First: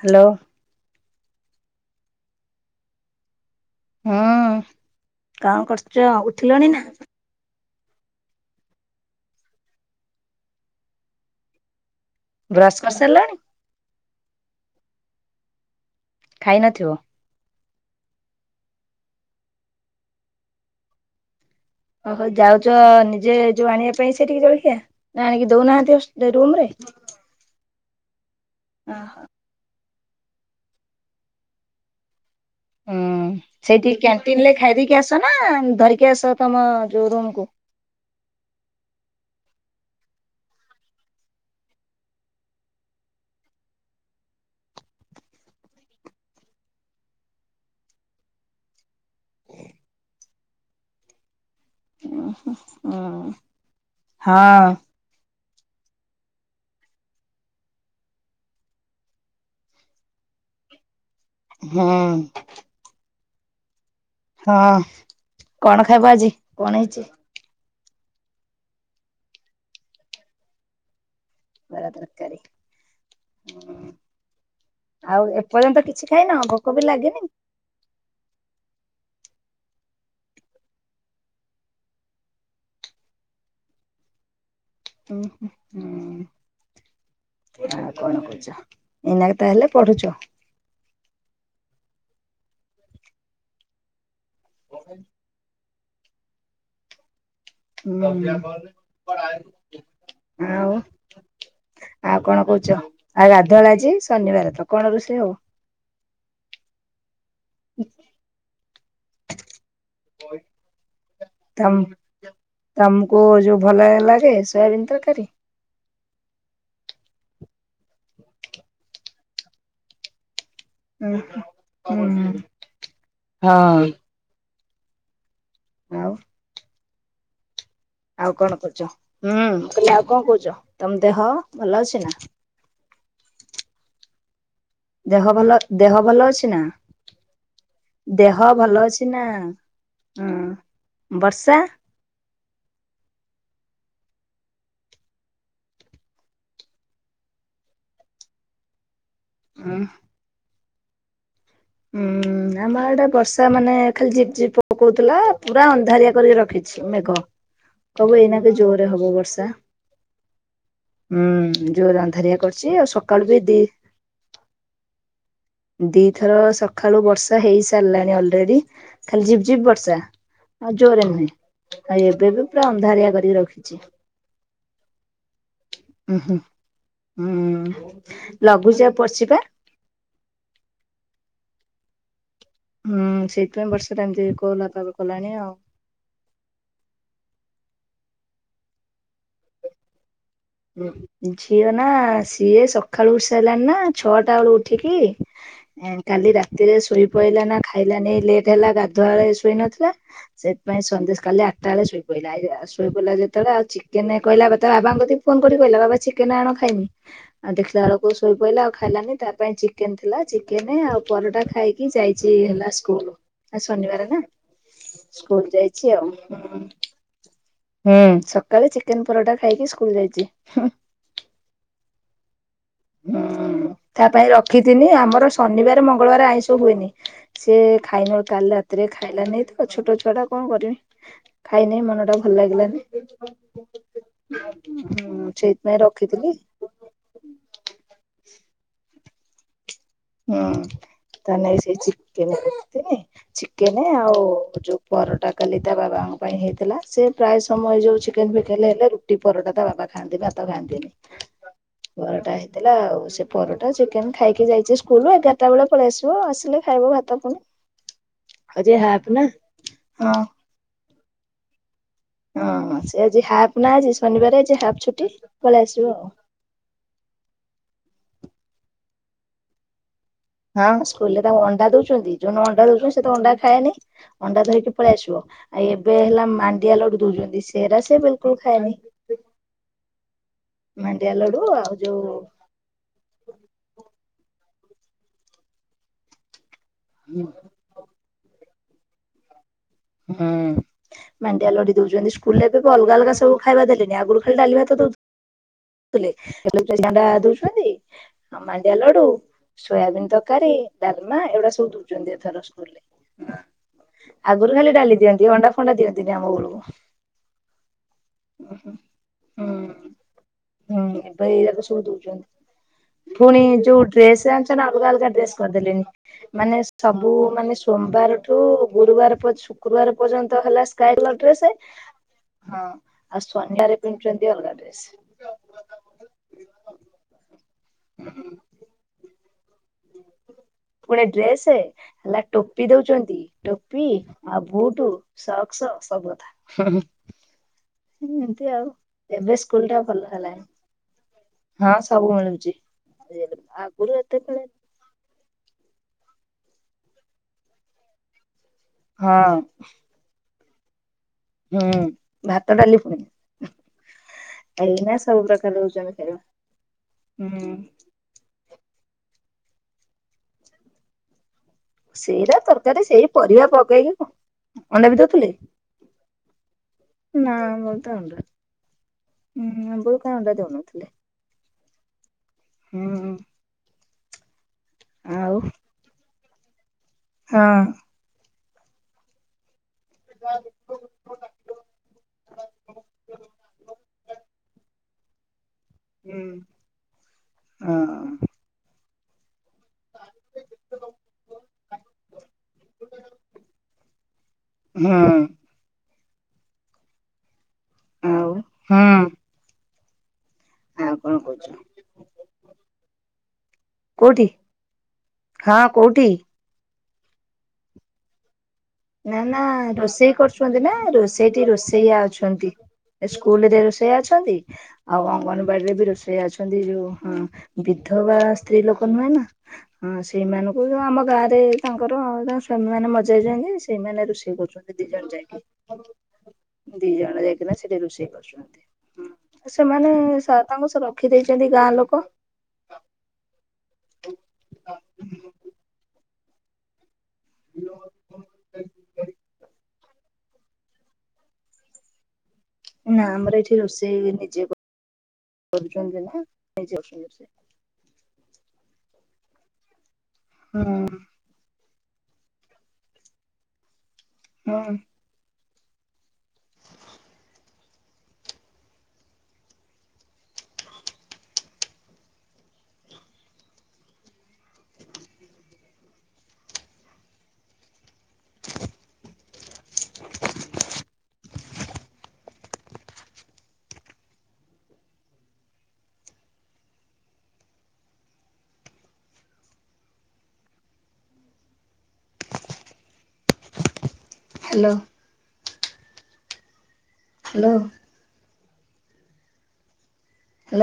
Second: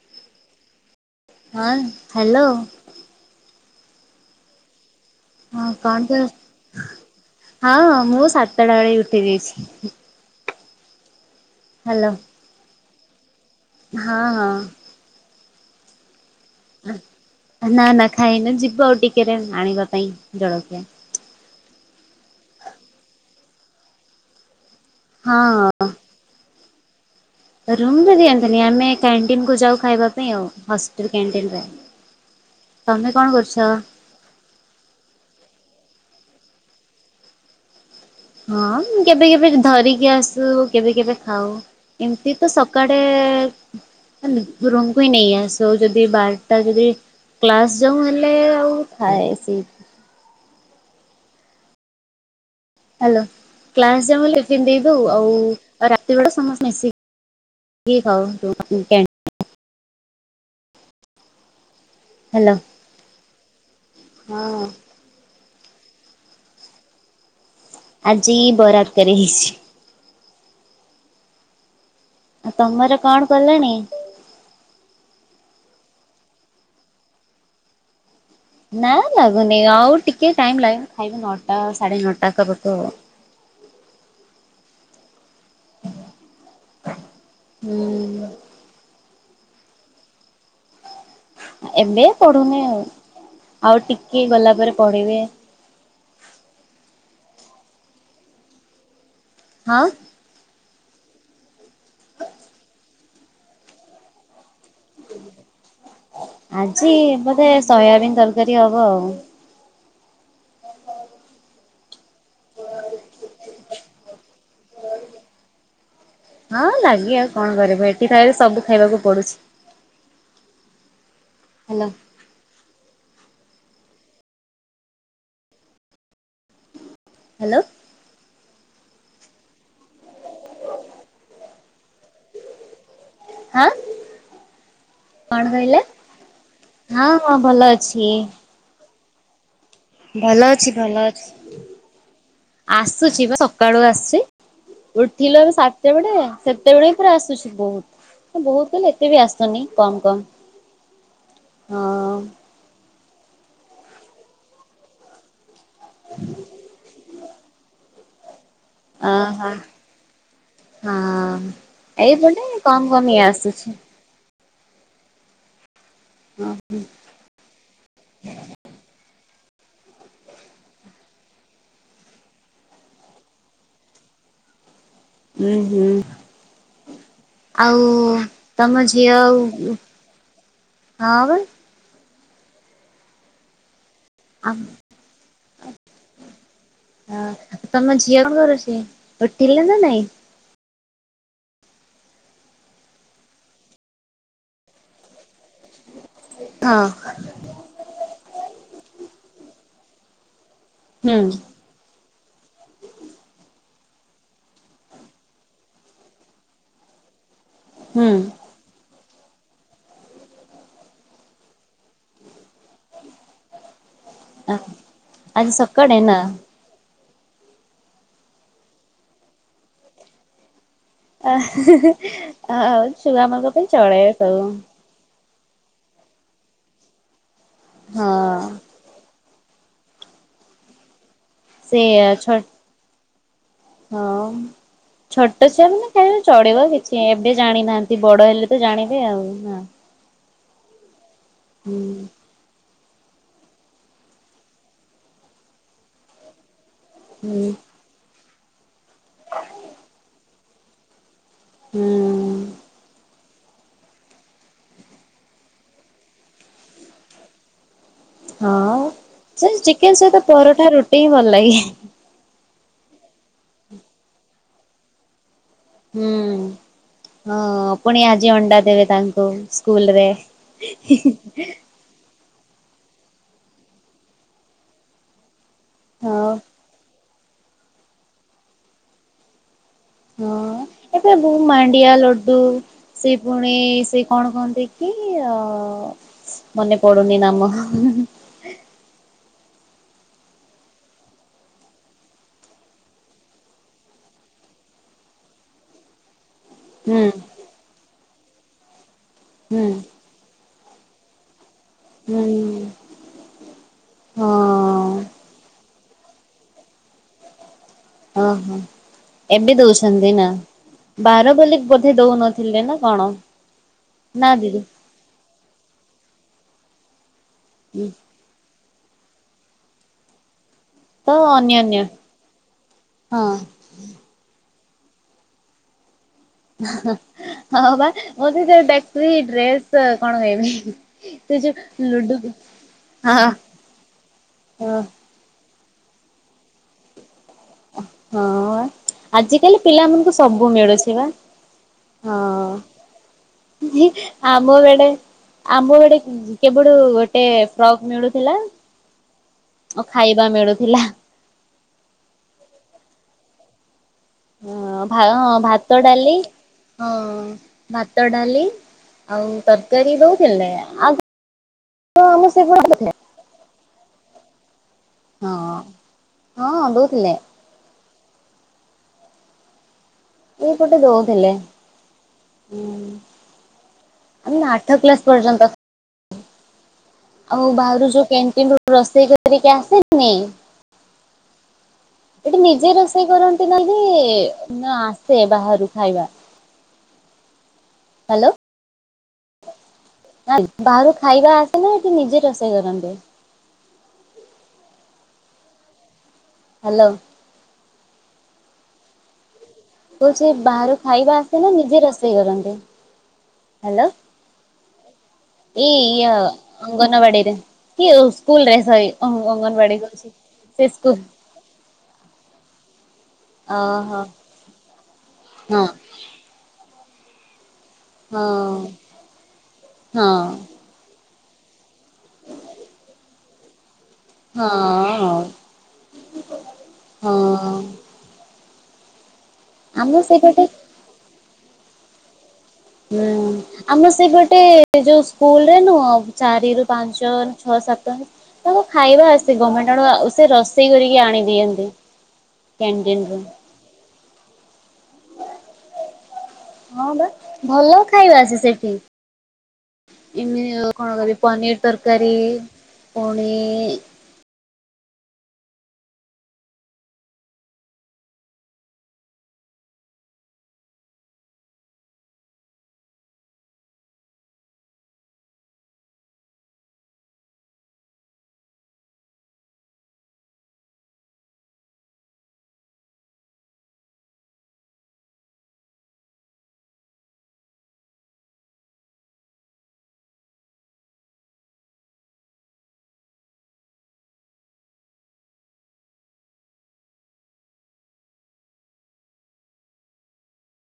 Hello. ହଁ hello. ହଁ। ହଁ କଣ କର ନା? ହଁ ମୁଁ ସାତଟା ବେଳେ ଉଠି ଯାଇଛି। ହ୍ୟାଲୋ। ବ୍ରସ୍ କରିସାରିଲାଣି? ହଁ ହଁ। ଖାଇ ନଥିବ? ଅହ ନା ନା ଖାଇନୁ ଯିବ ଆଉ ଟିକେରେ ଆଣିବା ପାଇଁ ଜଳଖିଆ। ଓହୋ ଯାଉଛ ନିଜେ ଯୋଉ ଆଣିବା ପାଇଁ ସେଟିକି ଚଳଖିଆ ନା ଆଣିକି ହଁ ଦଉନାହାନ୍ତି ହସ ରୁମ ରେ? ରୁମରେ ଦିଅନ୍ତନି ଆମେ ଓହୋ। କ୍ୟାଣ୍ଟିନକୁୁ ଯାଉ ଖାଇବା ପାଇଁ ଆଉ ହଷ୍ଟେଲ କ୍ୟାଣ୍ଟିନରେ ହୁଁ ତମେ କଣ କରୁଛ? ସେଇଠିକି କ୍ୟାଣ୍ଟିନ ରେ ଖାଇଦେଇକି ଆସ ନା ଧରିକି ଆସ ତମ ଯୋଉ ରୁମକୁୁ? ହଁ କେବେ କେବେ ଧରିକି ଆସୁ କେବେ କେବେ ଖାଉ। ଏମତି ତ ସକାଳେ ରୁମକୁ ହିଁ ନେଇ ଆସୁ ଯଦି ବାରଟା ଯଦି କ୍ଲାସ ଯୋଉ ହେଲେ ଆଉ ଥାଏ ସେଇ ଓହୋ। ହ୍ୟାଲୋ, କ୍ଲାସ୍ ଯାଉ ପିନ୍ଧି ଦେବୁ ଆଉ ଆଉ ରାତିବେଳା ସମସ୍ତେ ମିଶିକି ଖାଉ [unintelligible] ହୁଁ। ହ୍ୟାଲୋ। ହଁ କଣ ଖାଇବ ଆଜି, କଣ ହେଇଛି? ଆଜି ବରା ତକାରି ହେଇଛି। ବରା ତରକାରୀ! ଆଉ ତମର କଣ କଲଣି? ଆଉ ଏପର୍ଯ୍ୟନ୍ତ କିଛି ଖାଇନ, ଭୋକ ବି ଲାଗିନି? ନାଁ ଲାଗୁନି ଆଉ ଟିକେ ଟାଇମ ଲା ଖାଇବି ନଅଟା ସାଢେ ନଅଟା ପାଖା ପାଖି। ଉଁ ହୁଁ ହୁଁ ଆଉ କଣ ହୁଁ କରୁଛ? ଏଇନାକେ ତାହେଲେ ପଢୁଛ? ଏବେ ପଢୁନି ଆଉ ଆଉ ଟିକେ ଗଲା ପରେ ପଢିବେ ହୁଁ। ହଁ! ଆଉ? ଆଉ କଣ କହୁଛ ଆଉ ଗାଧୁଳା ଆଜି ଶନିବାରେ ତ କଣ ରୋଷେଇ ହବ? ଆଜି ବୋଧେ ସୋୟାବିିନ ତରକାରୀ ହବ ଆଉ। [inaudible] ତମ ତମକୁ ଯୋଉ ଭଲ [unintelligible] ଲାଗେ ସୋୟାବିିନ ତରକାରୀ? ହଁ ଲାଗେ ଆଉ କଣ କରିବି ଏଠି ଖାଇବା ସବୁ ଖାଇବାକୁ ପଡୁଛି। ଉଁ ହ୍ୟାଲୋ ହୁଁ ହୁଁ ହଁ। ଆଉ? ହ୍ୟାଲୋ। ଆଉ କଣ କହୁଛ ହୁଁ ମୁଁ କହିଲି ଆଉ କଣ କହୁଛ ତମ ଦେହ ଭଲ ଅଛି ନା? ହାଁ? ଦେହ ଭଲ, ଦେହ ଭଲ ଅଛି ନା, ହଁ ହଁ ଭଲ ଅଛି ଦେହ ଭଲ ଅଛି ନା? ଭଲ ହୁଁ ଅଛି ଭଲ ବର୍ଷା ଅଛି ଆସୁଛି ବା ସକାଳୁ ଆସୁଛି। ଉଠିଲୁ ଏବେ ସାତଟା ବେଳେ ସେତେବେଳେ ପୁରା ଆସୁଛି ବହୁତ ବହୁତ କଲେ ଏତେ ବି ଆସ ସୁନି ଉଁ କମ୍ କମ୍ ହଁ। ହୁଁ ଆମ ଆଡ଼େ ବର୍ଷା ମାନେ ଖାଲି ଝିପ୍ ଝିପ୍ ପକଉଥିଲା ପୁରା ଅନ୍ଧାରିଆ କରିକି ରଖିଛି ମେଘ ସବୁ ଏଇନାକେ ହେବ ଜୋରରେ ବର୍ଷା। ଓହୋ ହଁ ହୁଁ ଯୋରେ ଅନ୍ଧାରିଆ ଏଇପଟେ କରିଛି କମ ଆଉ କମ ଇଏ ସକାଳୁ ବି ଦି ଆସୁଛି। ଦିଥର ସଖାଳୁ ବର୍ଷା ହେଇ ସାରିଲାଣି ଅଲରେଡି ଖାଲି ଝିପ୍ ଝିପ୍ ବର୍ଷା। ଆଉ ଜୋରେ ନୁହେଁ ଆଉ ଏବେ ବି ପୁରା ଅନ୍ଧାରିଆ କରିକି ରଖିଛି। ହୁଁ ହୁଁ। ଉଁ ହୁଁ ହୁଁ ଆଉ ତମ ଲଘୁଚାପ ଝିଅ ପଡିଛି ପା ଆଉ ହଁ ବା ହୁଁ ସେଇଥିପାଇଁ ବର୍ଷଟା ଏମିତି ଆଉ କୋହଲା ପାଗ କଲାଣି ଆଉ। ହଁ ତମ ଝିଅ କଣ କରୁଚି, ଉଠିଲେ ନା ନାଇଁ? ହୁଁ। ଝିଅ ନା ସିଏ ସଖାଳୁ ଉଠି ସାରିଲାଣି ନା ଛଅଟା ବେଳୁ ଉଠିକି ଏଁ କାଲି ରାତିରେ ହଁ ଶୋଇପଇଲା ନା ଖାଇଲାନି ଲେଟ୍ ହେଲା ଗାଧୁଆଳେ ଶୋଇ ନଥିଲା ସେଥିପାଇଁ ସନ୍ଦେସ ହୁଁ କାଲି ଆଠଟା ବେଳେ ଶୋଇ ପଡ଼ିଲା, ଆଉ ଶୋଇ ପଡ଼ିଲା ଯେତବେଳେ ଆଉ ଚିକେନ କହିଲା କଥା ବାବାଙ୍କ କତିକି ଫୋନ କରି କହିଲା ବାବା ଚିକେନ ଆଣ ଖାଇନି ଆଉ ଦେଖିଲା ବେଳକୁ ହୁଁ ଶୋଇ ପଇଲା ଆଉ ଖାଇଲାନି ତା ପାଇଁ ଚିକେନ ଥିଲା ଚିକେନ ଆଉ ପରଟା ଖାଇକି ଯାଇଛି ହେଲା ସ୍କୁଲ ଆଜି ଶନିବାର ନା ଆଜି ସ୍କୁଲ ଯାଇଛି ସକାଳେ ଆଉ। ନା ହୁଁ ସକାଳେ ଚିକେନ ପରଟା ଖାଇକି ସ୍କୁଲ ଯାଇଛି। ଆ ହେ ହେ ଆଉ ହଁ ଛୁଆମାନଙ୍କ ପାଇଁ ଚଳେ ତା ପାଇଁ ସବୁ। ରଖିଥିନି ଆମର ଶନିବାରେ ମଙ୍ଗଳବାରେ ଆଇଁଷ ହୁଏନି, ସିଏ ଖାଇନେ ହଁ କାଲି ରାତିରେ ଖାଇଲାନି ତ ଆଉ ଛୋଟ ଛୁଆ ଟା କଣ କରିବି ଖାଇନି ସେଇଆ ମନ ଟା ଛ ଭଲ ଲାଗିଲାନି। ହଁ ହୁଁ ଛୋଟ ଛୁଆ ସେଇଥିପାଇଁ ମାନେ ଖାଇଁନି ରଖିଥିଲି। ଚଳିବ କିଛି ସେ ଏବେ ଜାଣିନାହାନ୍ତି ବଡ ହେଲେ ତ ଜାଣିବେ ଆଉ ନା। ହୁଁ ତାନେ ସେଇ ଚିକେନ ଚିକେନ ଆଉ ଯୋଉ ପରଟା କାଲି ତା ବାବାଙ୍କ ପାଇଁ ହେଇଥିଲା ସେ ହୁଁ ପ୍ରାୟ ସମୟ ଯୋଉ ଚିକେନ ବିକେନ୍ ହେଲେ ରୁଟି ପରଟା ତା ବାବା ଖାଆନ୍ତି ଭାତ ଖାଆନ୍ତିନି। ହୁଁ। ପରଟା ହେଇଥିଲା ଆଉ ସେ ପରଟା ଚିକେନ ଖାଇକି ଯାଇଛି ସୁ କୁଲୁ ଏଗାରଟ ବେଳେ ପଳେଇ ଆସିବ ଆସିଲେ ଖାଇବ ଭାତ ପୁଣି। ହଁ ଆଜି ହାପ ନା ସେ ଚିକେନ ହଁ ସହିତ ପରଟା ରୁଟି ହିଁ ଭଲ ଲାଗେ। ହଁ ସେ ଆଜି ହାଫ ନା ଆଜି ଶନିବାର ଆଜି ହାଫ୍ ଛୁଟି ପଳେଇ ଆସିବ ହୁଁ। ଆଉ। ହଁ ପୁଣି ଆଜି ଅଣ୍ଡା ଦେବେ ତାଙ୍କୁ ସ୍କୁଲ ରେ। ହଁ ସ୍କୁଲରେ ତାଙ୍କୁ ଅଣ୍ଡା ଦଉଛନ୍ତି। ଯୋଉ ଦିନ ଅଣ୍ଡା ଦଉଛନ୍ତି ସେ ତ ଅଣ୍ଡା ଖାଏନି ଅଣ୍ଡା ଧରିକି ପଳେଇ ଆସିବ। ଆଉ ଏବେ ହେଲା ହଁ। ମାଣ୍ଡିଆ ଲଡୁ ଦଉଛନ୍ତି ସେରା ସେ ବିଲକୁଲ ଖାଏନି। ହଁ ମାଣ୍ଡିଆ ଏବେ ବହୁ ଲଡୁ ଆଉ ମାଣ୍ଡିଆ ଯୋଉ ଲଡୁ ସେ ପୁଣି ସେ କଣ କଣ ଦେଇକି ଅ ମନେ ପଡୁନି ନାମ ହୁଁ ହୁଁ। ହୁଁ ମାଣ୍ଡିଆ ଲଡୁ ଦଉଛନ୍ତି ସ୍କୁଲରେ ଏବେ ଅଲଗା ଅଲଗା ସବୁ ଖାଇବା ଦେଲେଣି ଆଗରୁ ଖାଲି ଡାଲି ଭାତ ଦଉ ଥିଲେ ଏବେ ସିଯା ହୁଁ ଅଣ୍ଡା ଦଉଛନ୍ତି, ମାଣ୍ଡିଆ ଲଡୁ, ସୋୟାବିନ୍ ତରକାରୀ। ଡାଲମା ଏଗୁଡା ସବୁ ଦଉଛନ୍ତି ହୁଁ ଏଥର ସ୍କୁଲ ରେ। ହଁ ଆଗରୁ ଖାଲି ହଁ ଡାଲି ଦିଅନ୍ତି ଅଣ୍ଡା ଫଣ୍ଡା ଦିଅନ୍ତିନି ଆମ ବଳକୁ। ଓହୋ ଏବେ ହୁଁ। ଦଉଛନ୍ତି ନା। ହୁଁ ଏବେ ବାର ଏ ବୋଲି ଯାକ ସବୁ ବୋଧେ ଦଉନଥିଲେ ନା କଣ ଦଉଛନ୍ତି ପୁଣି ଯୋଉ ଡ୍ରେସ ନା ଦିଦି ଜାଣିଚନା ଅଲଗା ଅଲଗା ଡ୍ରେସ କରିଦେଲେଣି, ମାନେ ସବୁ ମାନେ ସୋମବାର ଠୁ ଗୁରୁବାର ପ ଶୁକ୍ରବାର ପର୍ଯ୍ୟନ୍ତ ହେଲା ତ କାଯୁୟାଲ ଡ୍ରେସ ଅନ୍ୟାନ୍ୟ ହଁ ଆଉ ହଁ ଶନିବାରେ ପିନ୍ଧୁଛନ୍ତି ଅଲଗା ଡ୍ରେସ। ହଁ ହଁ ବା ମୁଁ ବି ସେଇ ଦେଖୁଥିଲି ଡ୍ରେସ ପୁଳେ ଡ୍ରେସ ଲୁଡୁ ହେଲା ଟୋପି ଦଉଛନ୍ତି ହଁ ଟୋପି ଆଉ ହଁ ବୁଟ ସକ୍ସ ସବୁ କଥା। ଏମତି ହଁ ଆଉ, ଏବେ ଆଜିକାଲି ସ୍କୁଲ ଟା ପିଲାମାନଙ୍କୁ ଭଲ ସବୁ ହେଲାଣି। ମିଳୁଛି ବା। ହଁ ସବୁ ହଁ, ମିଳୁଛି। ହେ ଆଗରୁ ଏତେ ମିଳେ ଆମ ବେଳେ ଆମ ବେଡେ କେବଠୁ ଗୋଟେ ଫ୍ରକ୍ ମିଳୁଥିଲା। ହଁ। ଓ ଖାଇବା ମିଳୁଥିଲା। ହୁଁ ଭାତ ଡାଲି ପୁଣି ଏଇନା ହଁ ସବୁ ହଁ ପ୍ରକାର ଭାତ ଦଉଛନ୍ତି ଡାଲି ଖାଇବା। ହଁ ଭା ହୁଁ ଭାତ ଡାଲି ଆଉ ତରକାରୀ ଦଉଥିଲେ ଆ ସେଇରା ତରକାରୀ ସେଇ ପରିବା ପକେଇକି କ ଅଣ୍ଡା ବି ଦଉଥିଲେ ହଁ। ହଁ ଦଉଥିଲେ ନା ଁ ଆ [unintelligible] ଏଇପଟେ ଦଉଥିଲେ। ହୁଁ ଆମ ଆଠ କ୍ଲାସ ଆଉ ପର୍ଯ୍ୟନ୍ତ। ଆଉ ହଁ ବାହାରୁ ଯୋଉ କ୍ୟାଣ୍ଟିନ ରୁ ରୋଷେଇ କରିକି ଆସେନି, ଏଠି ନିଜେ ରୋଷେଇ କରନ୍ତି ନାହିଁ ନା ଆସେ ବାହାରୁ ଖାଇବା? ହୁଁ ହଁ। ହ୍ୟାଲୋ। ନାଇ ବାହାରୁ ଖାଇବା ଆସେ ନା ଏଠି ନିଜେ ରୋଷେଇ କରନ୍ତି। ହୁଁ। ହ୍ୟାଲୋ। ଆଉ ହୁଁ। କହୁଛି ବାହାରୁ ଆଉ କଣ ଖାଇବା ଆସେ କହୁଛ ନା ନିଜେ ରୋଷେଇ କରନ୍ତି? ହ୍ୟାଲୋ କୋଉଠି? ହଁ ଏଇ କୋଉଠି? ଇଅ ଅଙ୍ଗନବାଡ଼ିରେ କିଓ ସ୍କୁଲରେ ସରି। ନା ନା ଅଙ୍ଗନବାଡି କହୁଛି। ରୋଷେଇ କରୁଛନ୍ତି ସେ ନା ସ୍କୁଲ ରୋଷେଇଟି ରୋଷେଇଆ ଅଛନ୍ତି। ସ୍କୁଲରେ ରୋଷେଇଆ ଓହୋ ଅଛନ୍ତି ଆଉ ହଁ ଅଙ୍ଗନବାଡିରେ ବି ରୋଷେଆ ଅଛନ୍ତି ଯୋଉ ହଁ ବି ବିଧବା ହଁ ସ୍ତ୍ରୀ ଲୋକ ନୁହେଁ ନା ହଁ ସେଇମାନ ଉ ଜୁ ଆମ ଗାଁରେ ତାଙ୍କର ତାଙ୍କ ସ୍ଵାମୀ ମାନେ ମରିଜାଇଛନ୍ତି ସେଇମାନେ ରୋଷେଇ କରୁଛନ୍ତି ଦି ଜଣ ହଁ ଯାଇକି ଦି ଜଣ ଯାଇକି ହଁ ନା ସେଠି ରୋଷେଇ କରୁଛନ୍ତି। ସେମାନେ ଆମ ଶା ସେଇପଟେ ତାଙ୍କୁ ସେ ରଖି ଦେଇେଇଛନ୍ତି ଗାଁ ଲୋକ। ହୁଁ ଆମର ସେ ଗୋଟେ ଯୋଉ ସ୍କୁଲରେ ନୁହଁ ଆଉ ଚାରି ରୁ ପାଞ୍ଚ ଛଅ ସାତ ତାଙ୍କୁ ଖାଇବା ଆସେ ଗମେଣ୍ଟ ତେଣୁ ଆଉ ସେ ରୋଷେଇ କରିକି ଆଣି ଦିଅନ୍ତି। ନା କ୍ୟାଣ୍ଟିନରୁ। ଆମର ଏଠି ରୋଷେଇ ନିଜେ କରୁଛନ୍ତି ନା। ନିଜେ ହଁ କରୁଛନ୍ତି ବା ରୋଷେଇ। ଭଲ ଖାଇବା ଆସ ସେଠି ଇମିନୀ ହୁଁ କଣ କରିବି ପନିର୍ ତରକାରୀ ପୁଣି ହଁ। [inaudible] ହ୍ୟାଲୋ। ହ୍ୟାଲୋ। ହ୍ୟାଲୋ।